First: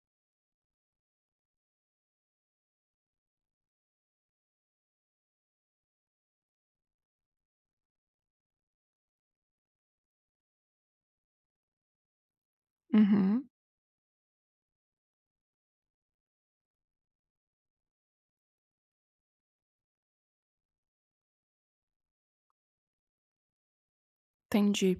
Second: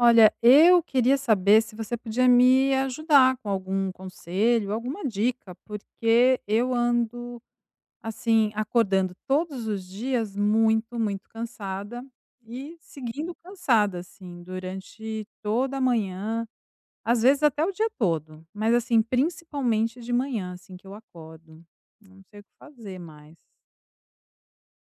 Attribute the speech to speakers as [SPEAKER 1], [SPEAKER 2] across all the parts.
[SPEAKER 1] Olha, eu queria saber se você podia me ajudar com algum conselho, alguma dica, porque eu ando, assim, acordando todos os dias muito, muito cansada e seguindo
[SPEAKER 2] Uhum.
[SPEAKER 1] cansada, assim, durante toda a manhã, às vezes, até o dia todo. Mas, assim, principalmente de manhã, assim, que eu acordo, eu não sei o que fazer mais.
[SPEAKER 2] Entendi.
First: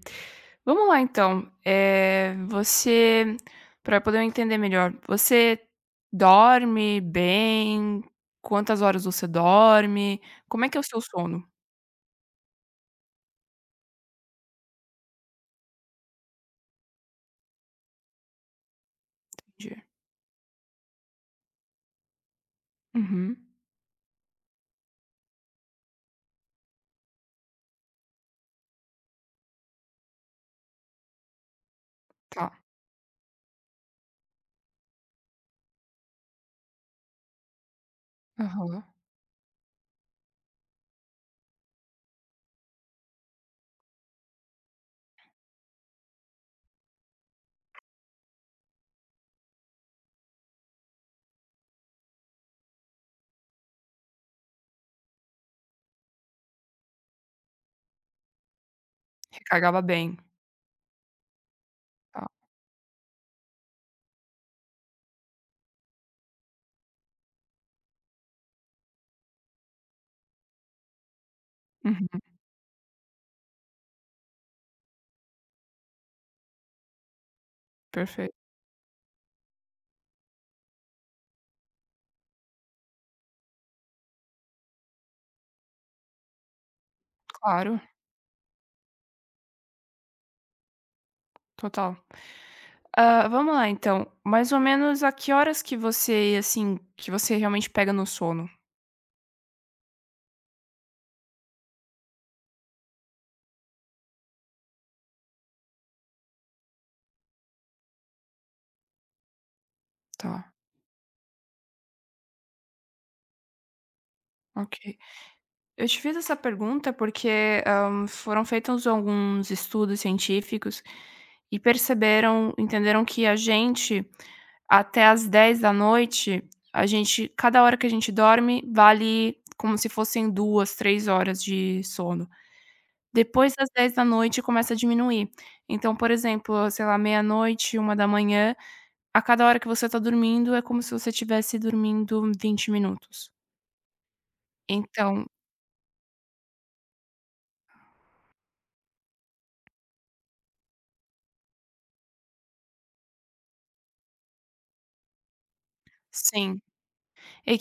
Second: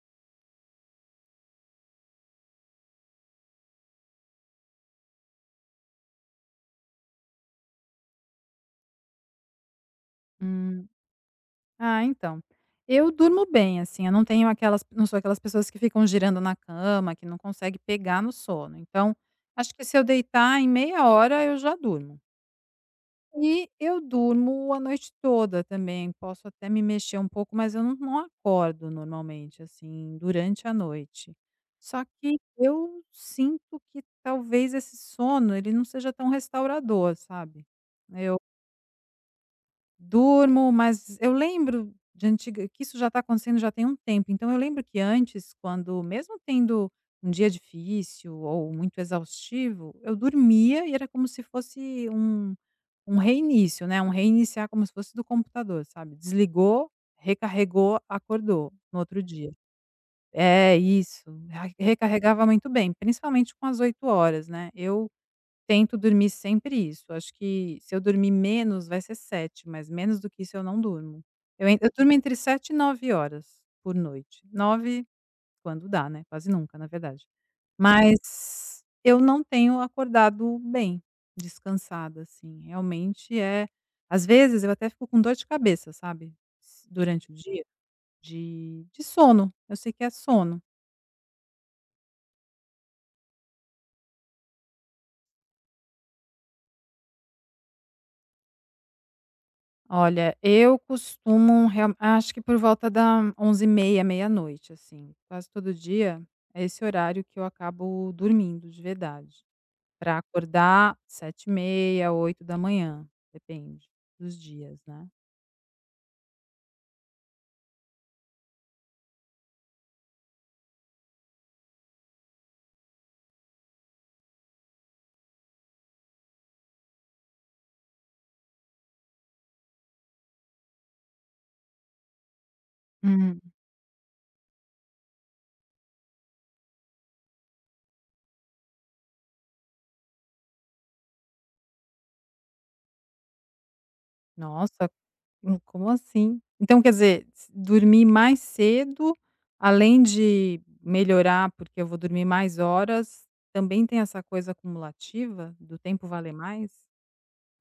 [SPEAKER 2] Vamos lá então, eh, você para eu poder entender melhor, você dorme bem? Quantas horas você dorme? Como é que é o
[SPEAKER 1] Hum.
[SPEAKER 2] seu sono?
[SPEAKER 1] Ah, então, eu durmo bem, assim, eu não tenho aquelas eu não sou aquelas pessoas que ficam girando na cama, que não consegue pegar no sono. Então, acho que
[SPEAKER 2] Entendi.
[SPEAKER 1] se eu deitar, em meia hora eu já durmo.
[SPEAKER 2] Uhum.
[SPEAKER 1] E eu durmo a noite toda também, posso até me mexer um pouco, mas eu não não acordo normalmente, assim, durante a noite. Só que
[SPEAKER 2] Tá.
[SPEAKER 1] eu sinto que, talvez, esse sono ele não seja tão restaurador, sabe. Eu
[SPEAKER 2] Aham.
[SPEAKER 1] Durmo, mas eu lembro de antiga que isso já tá acontecendo já tem um tempo, então eu lembro que, antes, quando mesmo tendo um dia difícil ou muito exaustivo, eu dormia e era como se fosse um um reinício, né, um reiniciar, como se fosse do computador, sabe: desligou, recarregou, acordou no outro dia.
[SPEAKER 2] Recarregava bem.
[SPEAKER 1] É, isso, ai,
[SPEAKER 2] Tá.
[SPEAKER 1] recarregava muito bem, principalmente com as 8 horas, né. Eu tento dormir sempre isso. Acho que, se eu dormir menos, vai ser 7, mas menos do que isso eu não durmo. Eu en eu
[SPEAKER 2] Uhum.
[SPEAKER 1] durmo entre 7 e 9 horas por noite. 9, quando dá, né, quase nunca, na verdade.
[SPEAKER 2] Perfeito.
[SPEAKER 1] Mas eu não tenho acordado bem descansada, assim. Realmente, é às vezes, eu até fico com dor de cabeça, sabe, durante o dia,
[SPEAKER 2] Claro.
[SPEAKER 1] de de sono. Eu sei que é sono.
[SPEAKER 2] Total. Hã, vamos lá, então, mais ou menos a que horas que você, assim, que você realmente pega no sono?
[SPEAKER 1] Olha, eu costumo real acho que por volta da 23h30, meia-noite, assim. Quase todo dia, é esse horário que eu acabo dormindo de verdade pra
[SPEAKER 2] Tá.
[SPEAKER 1] acordar 7h30, 8, depende dos dias,
[SPEAKER 2] Ok.
[SPEAKER 1] né.
[SPEAKER 2] Eu te fiz essa pergunta, porque, hã, foram feitos alguns estudos científicos e perceberam entenderam que, a gente, até às 22h, a gente cada hora que a gente dorme vale como se fossem 2, 3 horas de sono.
[SPEAKER 1] Hum.
[SPEAKER 2] Depois das 22h, começa a diminuir. Então, por exemplo, sei lá, meia-noite, 1h, a cada hora que você tá dormindo, é como se você tivesse dormindo 20 minutos.
[SPEAKER 1] Nossa,
[SPEAKER 2] Então
[SPEAKER 1] co como assim? Então, quer dizer, s dormir mais cedo, além de melhorar porque eu vou dormir mais horas, também tem essa coisa acumulativa do tempo valer
[SPEAKER 2] Sim,
[SPEAKER 1] mais?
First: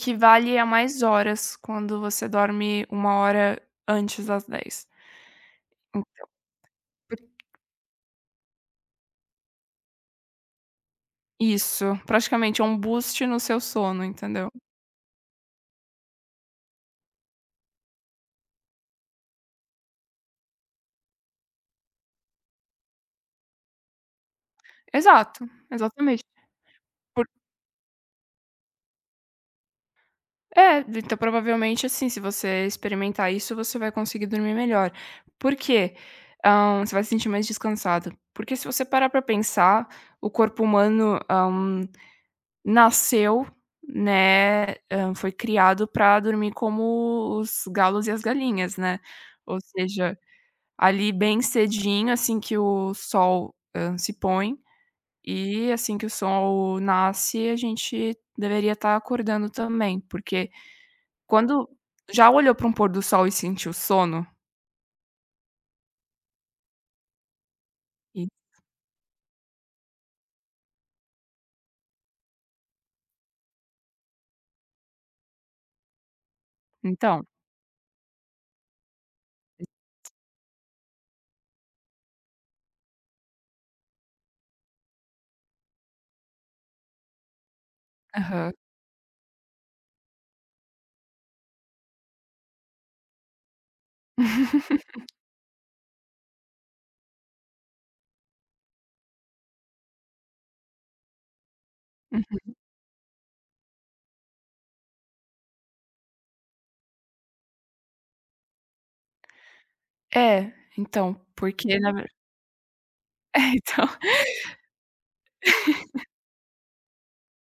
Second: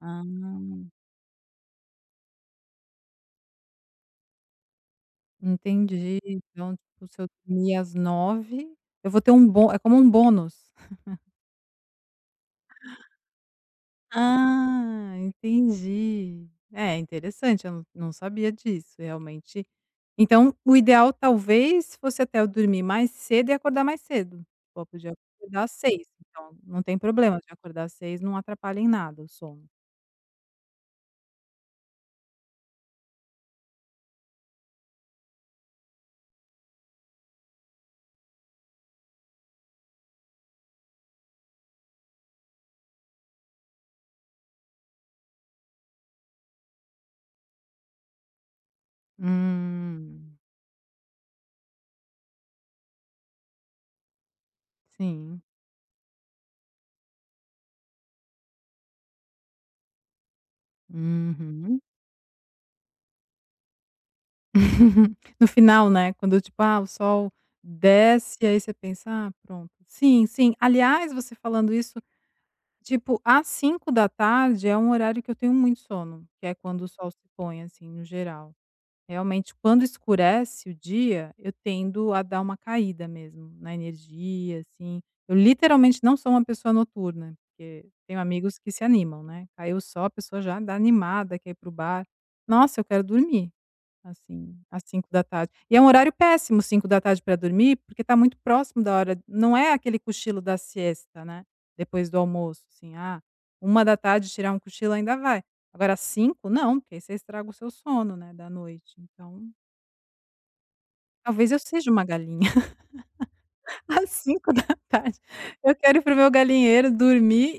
[SPEAKER 1] Ah!
[SPEAKER 2] a mais horas quando você dorme 1 hora antes das 22h. Então,
[SPEAKER 1] Entendi. Então, tipo,
[SPEAKER 2] por
[SPEAKER 1] se eu dormir às 21h, eu vou ter um bom é como um bônus.
[SPEAKER 2] Isso, praticamente é um boost no seu sono, entendeu?
[SPEAKER 1] Ah, entendi. É, interessante, eu não não sabia disso, realmente Então, o ideal talvez fosse até eu dormir mais cedo e acordar mais cedo. Ou podia
[SPEAKER 2] Exato,
[SPEAKER 1] acordar às 6,
[SPEAKER 2] exatamente.
[SPEAKER 1] então, não tem
[SPEAKER 2] Por
[SPEAKER 1] problema de acordar às 6, não atrapalha em nada o sono.
[SPEAKER 2] É, de então, provavelmente, assim, se você experimentar isso, você vai conseguir dormir melhor. Por quê? Hã, você vai se sentir mais descansada. Porque se você parar pra pensar, o corpo humano, hã, nasceu, né, hã, foi criado pra dormir como os galos e as galinhas, né, ou seja,
[SPEAKER 1] Hum.
[SPEAKER 2] ali, bem cedinho, assim, que o sol, hã, se põe,
[SPEAKER 1] Sim.
[SPEAKER 2] eh, assim, que o sol nasce, a gente deveria tá acordando também, porque quando
[SPEAKER 1] Uhum.
[SPEAKER 2] já olhou pra um pôr do sol e sentiu sono?
[SPEAKER 1] No final, né, quando tipo, ah, o sol
[SPEAKER 2] E
[SPEAKER 1] desce, aí você pensa: "Ah, pronto". Sim, sim. Aliás, você falando isso, tipo, às 17h é um horário que eu tenho muito sono, que é quando o sol se
[SPEAKER 2] Então.
[SPEAKER 1] põe, assim, no geral. Realmente, quando
[SPEAKER 2] [unintelligible]
[SPEAKER 1] escurece o dia, eu tendo a dar uma caída mesmo na energia, assim. Eu literalmente não sou uma pessoa noturna, porque tenho
[SPEAKER 2] Aham.
[SPEAKER 1] amigos que se animam, né, caiu o sol, a pessoa já anda animada, quer ir pro bar. Nossa, eu quero dormir, assim, às cinco da tarde. E é um horário péssimo 17h pra dormir, porque tá muito próximo da hora não é aquele cochilo da siesta né, depois do
[SPEAKER 2] Uhum.
[SPEAKER 1] almoço, assim, ah, 13h tirar um cochilo ainda vai. Agora 17h, não! Porque, aí, você estraga o seu sono, né, da noite. Então
[SPEAKER 2] É, então,
[SPEAKER 1] Talvez eu
[SPEAKER 2] porque
[SPEAKER 1] seja
[SPEAKER 2] na
[SPEAKER 1] uma
[SPEAKER 2] ver
[SPEAKER 1] galinha.
[SPEAKER 2] É, então
[SPEAKER 1] Às 17h, eu quero ir pro meu galinheiro dormir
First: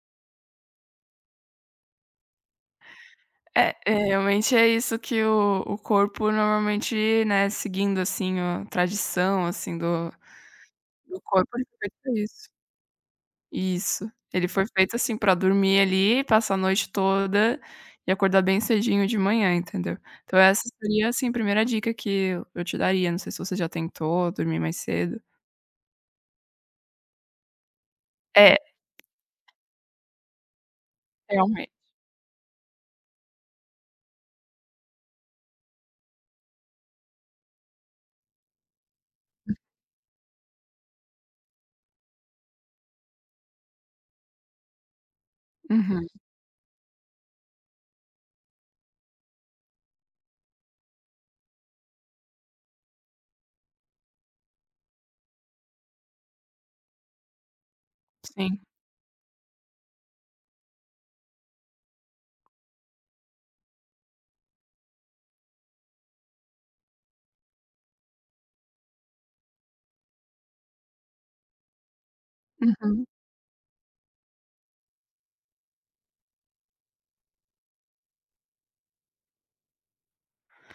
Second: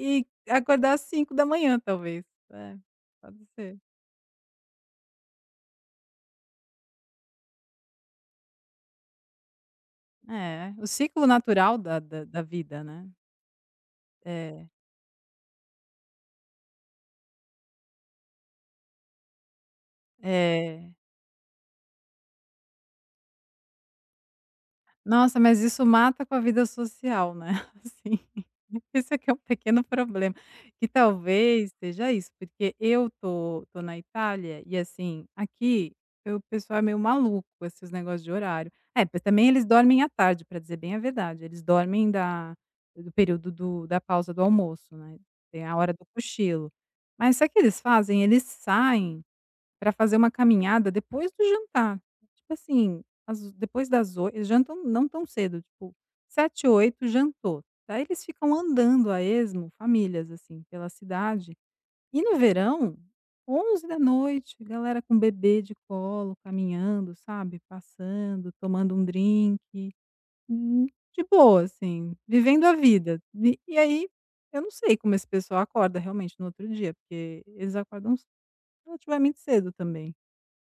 [SPEAKER 1] e acordar às 5h, talvez. É, pode
[SPEAKER 2] É,
[SPEAKER 1] ser.
[SPEAKER 2] eh, realmente é isso que o o corpo normalmente, né, seguindo, assim, a tradição, assim, do
[SPEAKER 1] É, o
[SPEAKER 2] do
[SPEAKER 1] ciclo
[SPEAKER 2] corpo, ele
[SPEAKER 1] natural
[SPEAKER 2] foi feito
[SPEAKER 1] da
[SPEAKER 2] pra
[SPEAKER 1] da da
[SPEAKER 2] isso.
[SPEAKER 1] vida, né?
[SPEAKER 2] Isso, ele foi
[SPEAKER 1] É.
[SPEAKER 2] feito, assim, pra dormir, ali, passar a noite toda e acordar bem cedinho de manhã, entendeu? Então, essa
[SPEAKER 1] É.
[SPEAKER 2] seria, assim, a 1º dica que eu eu te daria, não sei se você já tentou dormir mais cedo.
[SPEAKER 1] Nossa, mas isso mata com a vida social, né, assim,
[SPEAKER 2] É.
[SPEAKER 1] esse é que é o pequeno problema que
[SPEAKER 2] Realmen
[SPEAKER 1] talvez seja isso, porque eu tô tô na Itália e, assim, aqui o pessoal é meio maluco com esses negócios de horário. É, mas também eles dormem à tarde, pra dizer bem a verdade, eles dormem da do período do da pausa do almoço, né, tem a hora do
[SPEAKER 2] Uhum.
[SPEAKER 1] cochilo. Mas sabe o que eles fazem? Eles saem pra fazer uma caminhada depois do jantar. Tipo, assim, às oi depois das oi eles jantam não tão cedo, tipo 19h, 20h, jantou. Aí eles ficam
[SPEAKER 2] Sim
[SPEAKER 1] andando a esmo, famílias, assim, pela cidade. E no verão 23h, galera com bebê de colo, caminhando, sabe, passando, tomando um drink. Hum, de boa, assim, vivendo a
[SPEAKER 2] Uhum.
[SPEAKER 1] vida, vi E, e aí, eu não sei como esse pessoal acorda realmente no outro dia, porque eles acordam ce relativamente cedo também,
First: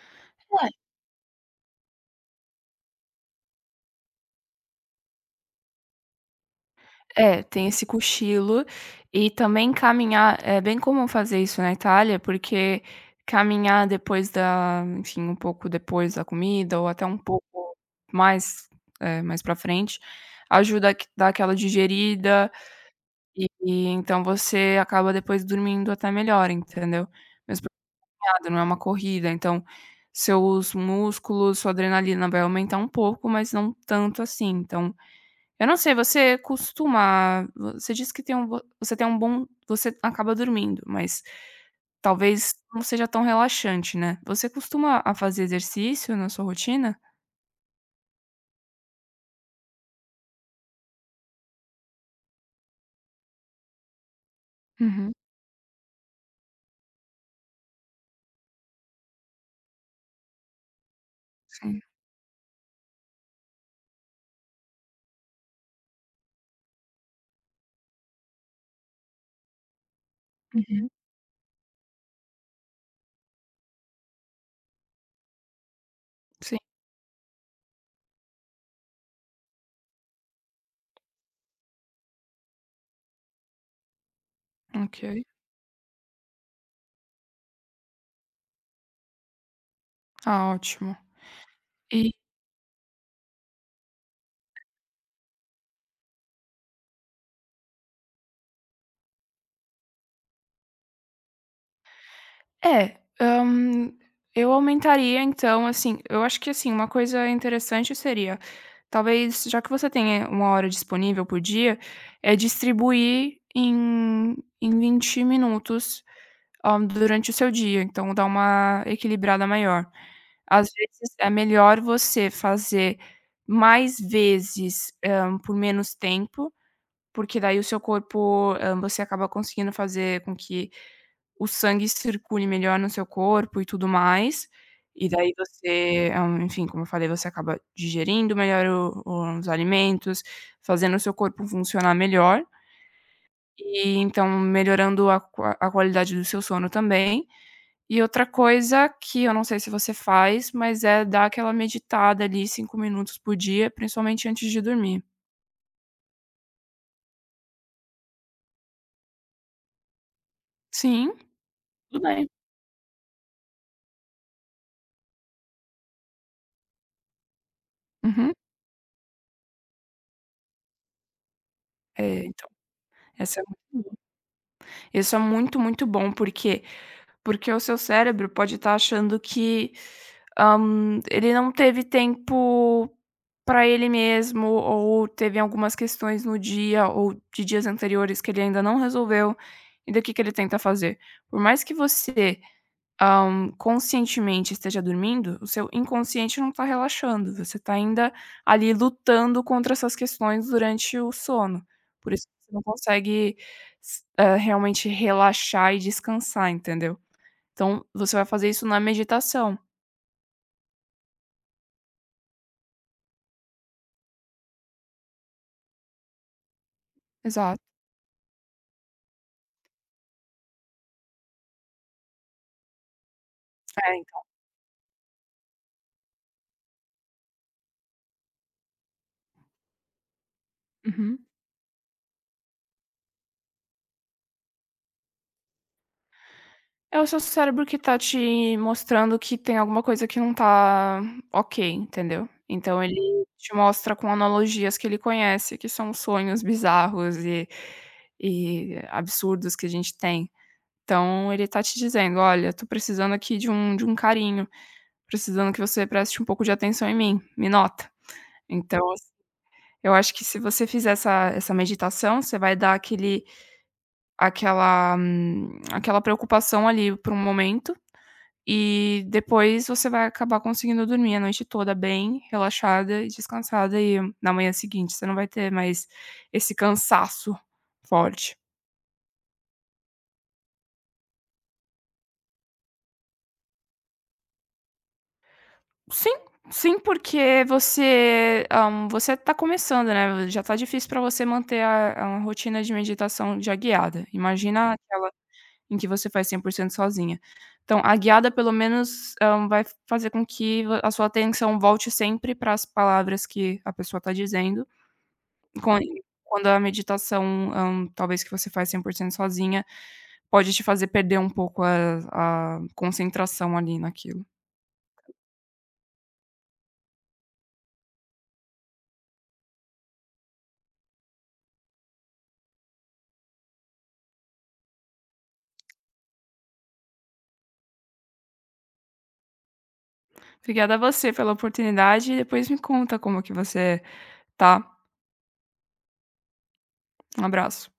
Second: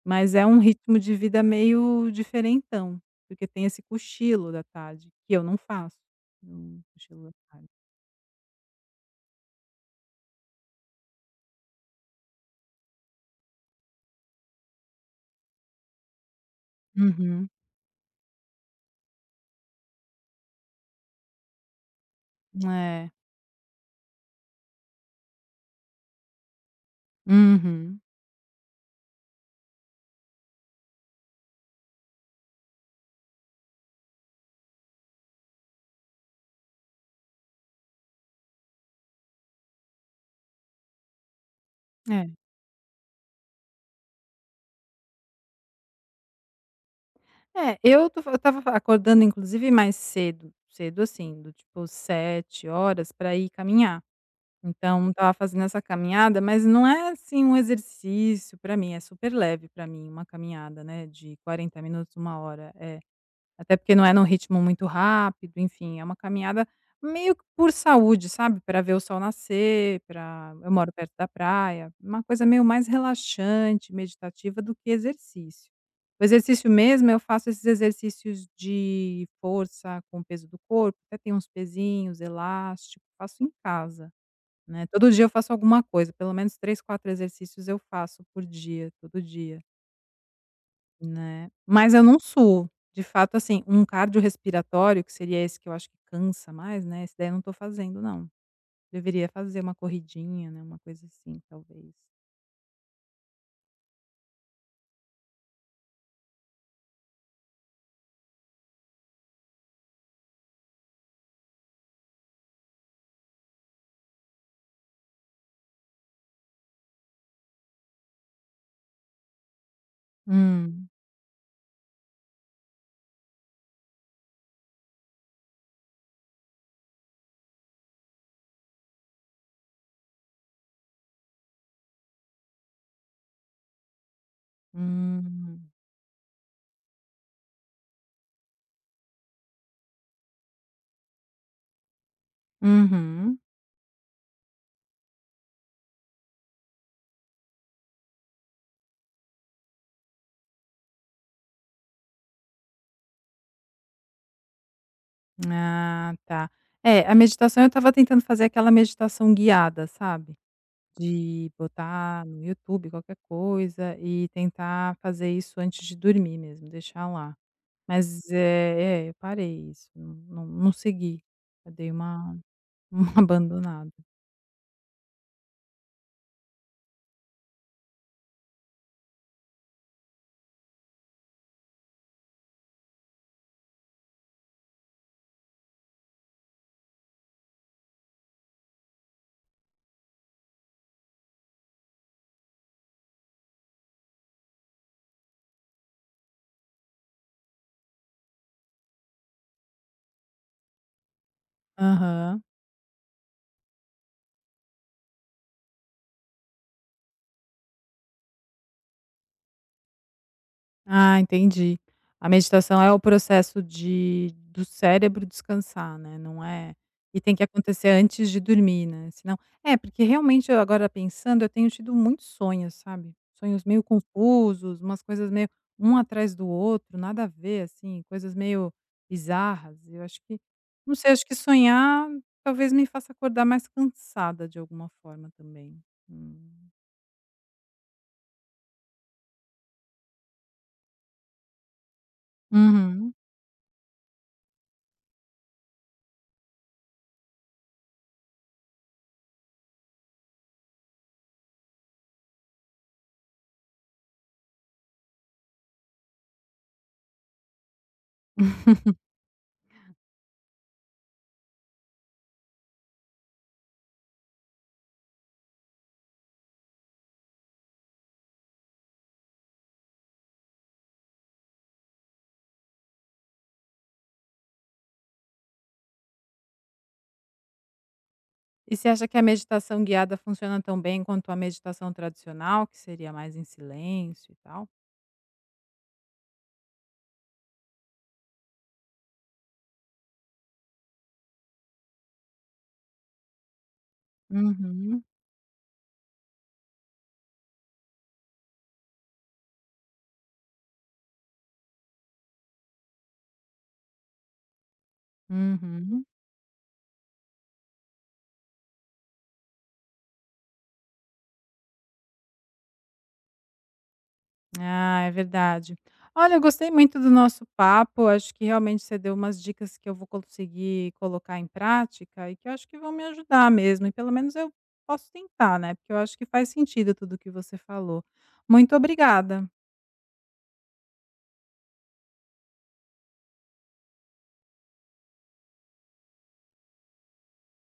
[SPEAKER 1] mas é um
[SPEAKER 2] É.
[SPEAKER 1] ritmo de vida meio diferentão, porque tem esse cochilo da tarde, que eu não faço, eu não cochilo à
[SPEAKER 2] É, tem
[SPEAKER 1] tarde.
[SPEAKER 2] esse cochilo e também caminhar é bem comum fazer isso na Itália, porque caminhar depois da enfim, um pouco depois da comida ou até um
[SPEAKER 1] Uhum.
[SPEAKER 2] pouco mais eh, mais pra frente, ajuda a q dar aquela digerida
[SPEAKER 1] É.
[SPEAKER 2] eh eh, então, você acaba depois dormindo até melhor, entendeu? Mesmo, porque
[SPEAKER 1] Uhum.
[SPEAKER 2] é uma caminhada, não é uma corrida, então, seus músculos, sua adrenalina vai aumentar um pouco, mas não tanto, assim. Então, eu não sei, você costuma você disse que tem um bom você tem um bom você acaba dormindo, mas
[SPEAKER 1] É.
[SPEAKER 2] talvez não seja tão relaxante, né, você costuma a fazer exercício na sua rotina?
[SPEAKER 1] É, eu tô fa estava acordando inclusive mais cedo, cedo, assim, do tipo 7h pra ir caminhar. Então,
[SPEAKER 2] Uhum.
[SPEAKER 1] estava fazendo essa caminhada, mas não é, assim, um exercício pra mim, é super leve pra mim uma caminhada, né, de
[SPEAKER 2] Sim.
[SPEAKER 1] 40 minutos, 1h hora É. Até porque não é num ritmo muito rápido, enfim, é uma caminhada meio que por saúde, sabe, pra ver o sol nascer, pra eu
[SPEAKER 2] Uhum.
[SPEAKER 1] moro perto da praia, uma coisa meio mais relaxante, meditativa, do que exercício. O
[SPEAKER 2] Sim.
[SPEAKER 1] exercício mesmo eu faço esses exercícios de força com peso do corpo, até tenho uns pesinhos, elástico, faço em casa, né, todo
[SPEAKER 2] Ok.
[SPEAKER 1] dia eu faço alguma coisa, pelo menos 3, 4 exercícios eu faço por dia, todo dia.
[SPEAKER 2] Tá ótimo.
[SPEAKER 1] Né. Mas eu
[SPEAKER 2] E
[SPEAKER 1] não suo. De fato, assim, um cardiorrespiratório, que seria esse que eu acho que cansa mais, né, esse daí eu não tô fazendo, não. Deveria fazer uma corridinha, né, uma coisa assim, talvez.
[SPEAKER 2] É, hã, eu aumentaria, então, assim eu acho que, assim, uma coisa interessante seria: talvez, já que você tem aí, 1 hora disponível por dia, é distribuir em em 20 minutos, hã, durante o seu dia, então dá uma equilibrada maior. Às
[SPEAKER 1] Hum.
[SPEAKER 2] vezes, é melhor você fazer mais vezes, hã, por menos tempo, porque daí o seu corpo, hã você acaba conseguindo fazer com que o sangue circule melhor no seu corpo e tudo mais. E daí
[SPEAKER 1] Hum.
[SPEAKER 2] você, hã, enfim, como eu falei, você acaba digerindo melhor o o os alimentos, fazendo o seu corpo funcionar melhor
[SPEAKER 1] Uhum.
[SPEAKER 2] e, então, melhorando a qua a qualidade do seu sono também. E outra coisa, que eu não sei se você faz, mas é dar aquela meditada, ali, 5 minutos por dia, principalmente antes de dormir.
[SPEAKER 1] Ah, tá. É, a meditação eu estava tentando fazer aquela meditação guiada, sabe,
[SPEAKER 2] Sim,
[SPEAKER 1] de
[SPEAKER 2] tudo
[SPEAKER 1] botar
[SPEAKER 2] bem.
[SPEAKER 1] no YouTube qualquer coisa e tentar fazer isso antes de dormir mesmo, deixar lá. Mas,
[SPEAKER 2] Uhum.
[SPEAKER 1] é é, eu parei isso, não não não segui. Eu dei
[SPEAKER 2] É,
[SPEAKER 1] uma
[SPEAKER 2] então,
[SPEAKER 1] uma
[SPEAKER 2] essa é muito
[SPEAKER 1] abandonada.
[SPEAKER 2] boa. Isso é muito, muito bom, por quê? Porque o seu cérebro pode estar achando que, hã, ele não teve tempo para ele mesmo ou teve algumas questões no dia, ou de dias anteriores, que ele ainda não resolveu, e daí o que que ele tenta fazer? Por mais que você, hã, conscientemente esteja dormindo, o seu inconsciente não está relaxando, você está ainda ali lutando contra essas questões durante o sono, por isso
[SPEAKER 1] Aham.
[SPEAKER 2] que você não consegue s é, realmente relaxar e descansar, entendeu? Então você vai fazer isso na meditação.
[SPEAKER 1] Ah, entendi. A meditação é o processo de do cérebro descansar, né, não é e tem que
[SPEAKER 2] Exato.
[SPEAKER 1] acontecer antes de dormir, né, senão é, porque realmente eu agora pensando, eu tenho tido muitos sonhos, sabe, sonhos meio
[SPEAKER 2] É, então.
[SPEAKER 1] confusos, umas coisas meio um atrás do outro, nada a ver, assim, coisas meio bizarras. Eu acho que, não sei,
[SPEAKER 2] Uhum.
[SPEAKER 1] acho que sonhar talvez me faça acordar mais cansada de alguma forma também. Hum.
[SPEAKER 2] É o seu cérebro que está te mostrando que tem alguma coisa que não está ok, entendeu. Então ele
[SPEAKER 1] Uhum.
[SPEAKER 2] te mostra com analogias que ele conhece, que são sonhos bizarros e e absurdos que a gente tem. Então ele está te dizendo: "Olha, eu estou precisando aqui de um de um carinho, precisando que você preste um pouco de atenção em mim, me nota!". Então, assim, eu acho que se você fizer essa essa meditação, você vai dar aquele aquela aquela preocupação ali, por um momento e depois você vai acabar conseguindo dormir a noite toda bem relaxada e descansada, e na manhã seguinte você não vai ter mais esse cansaço forte.
[SPEAKER 1] E você acha que a meditação guiada funciona tão bem quanto a meditação tradicional, que seria mais em silêncio, e tal?
[SPEAKER 2] Sim, sim, porque você, hã, você tá começando, né, já tá difícil pra você manter a a a rotina de meditação já guiada, imagina
[SPEAKER 1] Uhum.
[SPEAKER 2] aquela em que você faz 100% sozinha. Então, a guiada pelo menos, hã, vai fazer com que va a sua atenção volte sempre para as palavras que a pessoa tá dizendo, com em
[SPEAKER 1] Uhum.
[SPEAKER 2] quando a meditação, hã, talvez que você faz 100% sozinha, pode te fazer perder um pouco a a concentração, ali, naquilo.
[SPEAKER 1] Ah, é verdade. Olha, eu gostei muito do nosso papo, acho que realmente você deu umas dicas que eu vou conseguir colocar em prática e que eu acho que vão me ajudar mesmo, e pelo menos eu posso tentar, né, porque eu acho que faz sentido tudo que você falou. Muito obrigada.
[SPEAKER 2] Obrigada você pela oportunidade e depois me conta como que você, tá. Um abraço.